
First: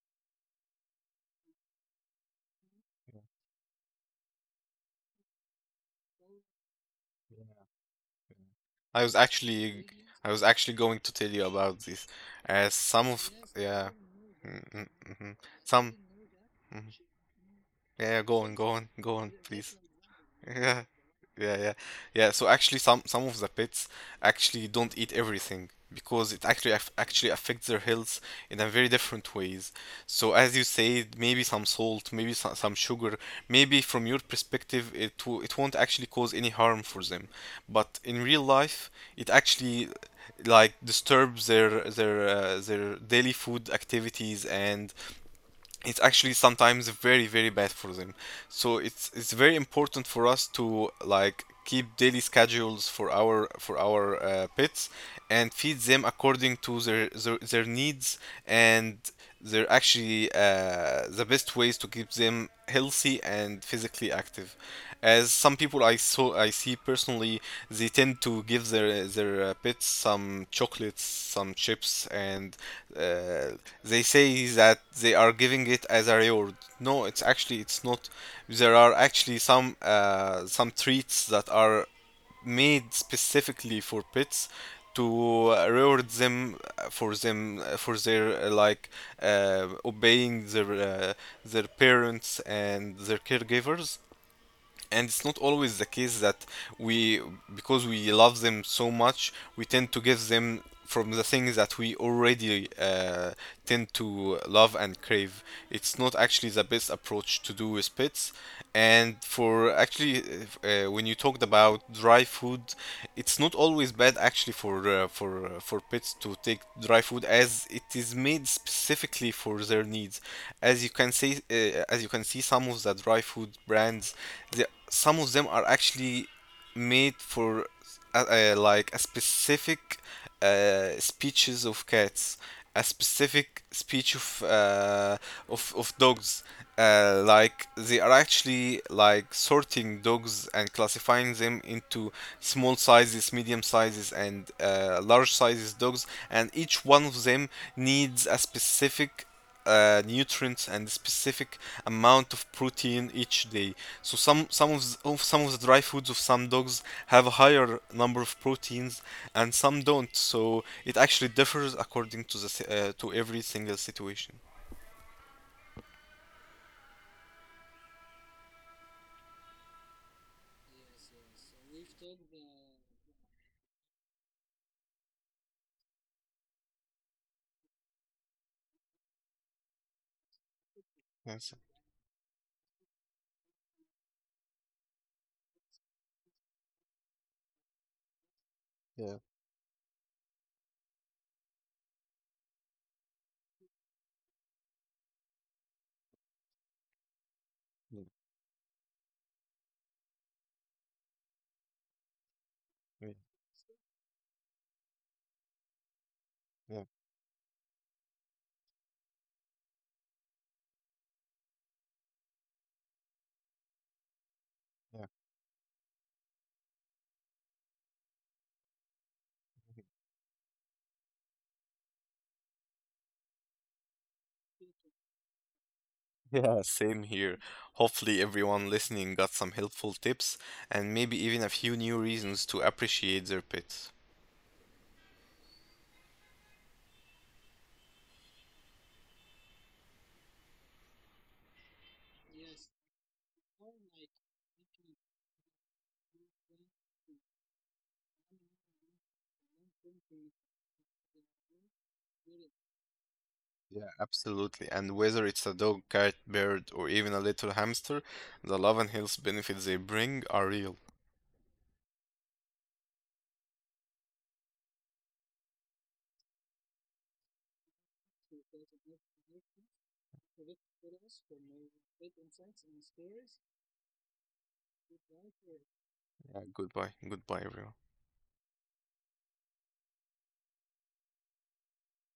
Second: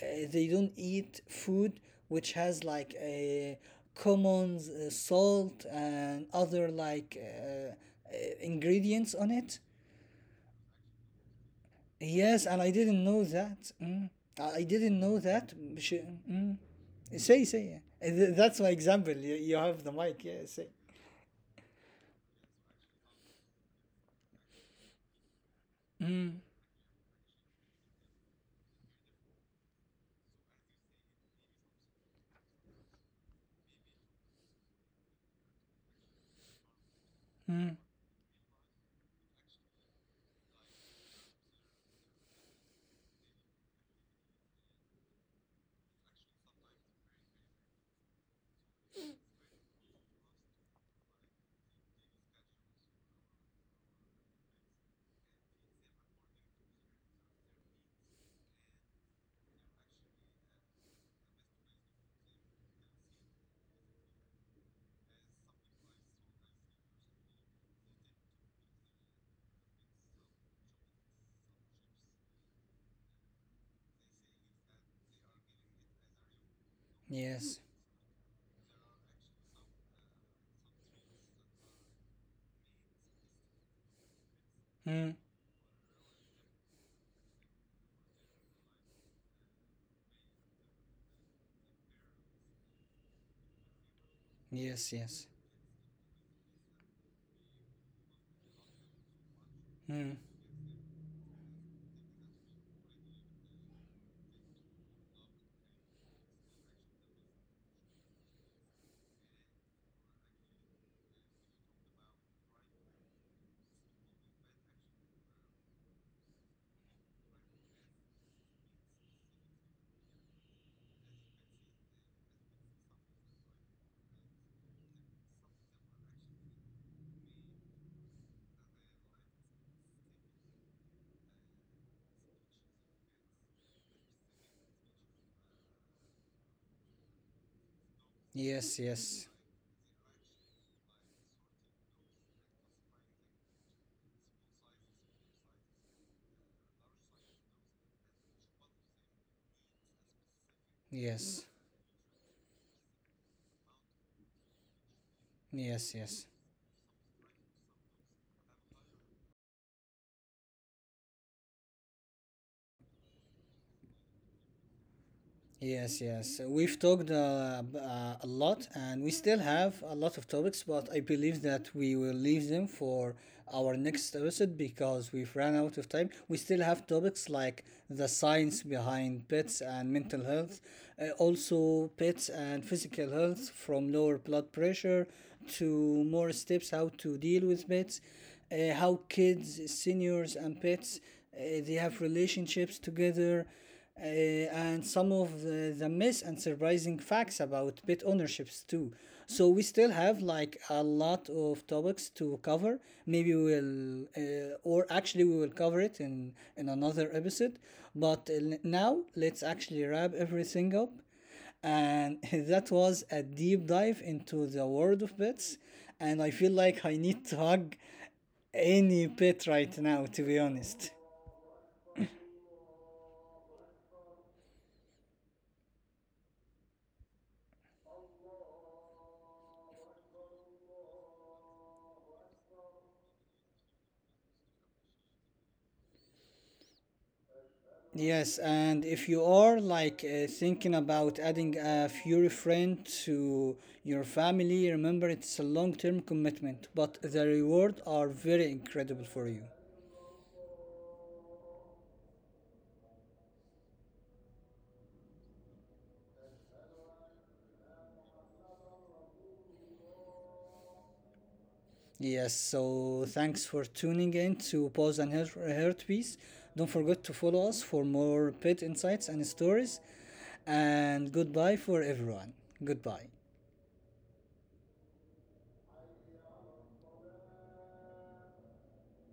Speaker 1: uh, they don't eat food which has like a common uh, salt and other like uh, uh,
Speaker 2: I was
Speaker 1: ingredients on it.
Speaker 2: actually, I was actually going to tell you about this.
Speaker 1: Yes, and
Speaker 2: Uh,
Speaker 1: I didn't
Speaker 2: some
Speaker 1: know
Speaker 2: of,
Speaker 1: that.
Speaker 2: yeah.
Speaker 1: Mm. I I didn't know
Speaker 2: Mm-hmm.
Speaker 1: that.
Speaker 2: Some. Mhm.
Speaker 1: She, mm.
Speaker 2: Some.
Speaker 1: Say, say. Yeah.
Speaker 2: Yeah,
Speaker 1: Uh,
Speaker 2: yeah,
Speaker 1: th-
Speaker 2: go on,
Speaker 1: That's
Speaker 2: go
Speaker 1: my
Speaker 2: on,
Speaker 1: example.
Speaker 2: go on,
Speaker 1: You, you
Speaker 2: please.
Speaker 1: have the mic. Yeah, say.
Speaker 2: Yeah, yeah, yeah, yeah. So actually, some some of the pets actually don't eat everything because it actually aff- actually affects their health in a very different ways. So as you say, maybe some salt, maybe some, some sugar, maybe from your perspective, it w- it won't actually cause any harm for them, but
Speaker 1: Mm.
Speaker 2: in real life, it actually like disturbs their their uh, their daily food activities, and it's actually sometimes very very bad for them. So it's it's very important for us to like keep daily schedules for our, for our uh, pets, and feed them according to their their, their needs. And they're actually uh, the best ways to keep them healthy and physically active. As some people i saw I see personally, they tend to give their their uh, pets some chocolates, some chips, and uh, they say that they are giving it as a reward. No, it's actually, it's not.
Speaker 1: Yes.
Speaker 2: There are actually some uh, some treats that are made specifically for pets to uh, reward
Speaker 1: Mm.
Speaker 2: them uh, for them uh, for their uh, like uh, obeying their uh, their parents and their caregivers. And it's not always the case
Speaker 1: Yes,
Speaker 2: that
Speaker 1: yes.
Speaker 2: we, because we love them so much, we tend to give them from the things
Speaker 1: Mm.
Speaker 2: that we already uh, tend to love and crave. It's not actually the best approach to do with pets. And for actually uh, when you talked about dry food, it's not always bad actually for uh, for uh, for pets to take dry food, as it is made specifically for their needs. As you can say, uh, as you can see, some of the dry food brands, the, some of them are actually made for uh, uh, like a specific uh, species of cats, a specific speech of uh, of of dogs. Uh, like they are actually like sorting dogs and
Speaker 1: Yes,
Speaker 2: classifying
Speaker 1: yes,
Speaker 2: them into small sizes, medium sizes, and uh, large sizes dogs. And each one of them needs a specific uh, nutrients and specific amount of protein each
Speaker 1: yes,
Speaker 2: day. So some some of, s- of some of the dry foods of some dogs have a higher
Speaker 1: yes,
Speaker 2: number of
Speaker 1: yes.
Speaker 2: proteins, and some don't. So it actually differs according to the si- uh, to every single situation.
Speaker 1: Yes, yes. So we've talked, uh, b- uh, a lot, and we still have a lot of topics, but I believe that we will leave them for our next episode because we've run out of time. We still have topics like the science
Speaker 2: Yes.
Speaker 1: behind pets and mental health, uh, also pets and physical health, from lower blood pressure to more
Speaker 2: Yeah.
Speaker 1: steps, how to deal with pets, uh, how kids, seniors, and pets, uh, they have relationships together, uh, and some of the, the myths and surprising facts about pet ownerships too. So we still have
Speaker 2: Yeah.
Speaker 1: like a lot of topics to cover. Maybe we'll,
Speaker 2: Yeah.
Speaker 1: uh, or actually we will cover it in in another episode. But uh, n- now let's actually wrap everything up. And
Speaker 2: Yeah.
Speaker 1: that was a deep dive into the world of pets. And I feel like I need to hug any pet right now, to be honest.
Speaker 2: Yeah, same here. Hopefully, everyone listening got some helpful tips and maybe even a few new reasons to appreciate their pets.
Speaker 1: Yes, and if you are like, uh, thinking about adding a furry friend to your family, remember it's a long-term commitment, but the rewards are very incredible for you.
Speaker 2: Yeah, absolutely. And whether it's a dog, cat, bird, or even a little hamster, the love and health benefits they bring are real.
Speaker 1: Yes, so thanks for tuning in to Pause and Heart Heartbeats. Don't forget to follow us for more pet insights and stories. And goodbye for everyone. Goodbye.
Speaker 2: Yeah, goodbye. Goodbye, everyone.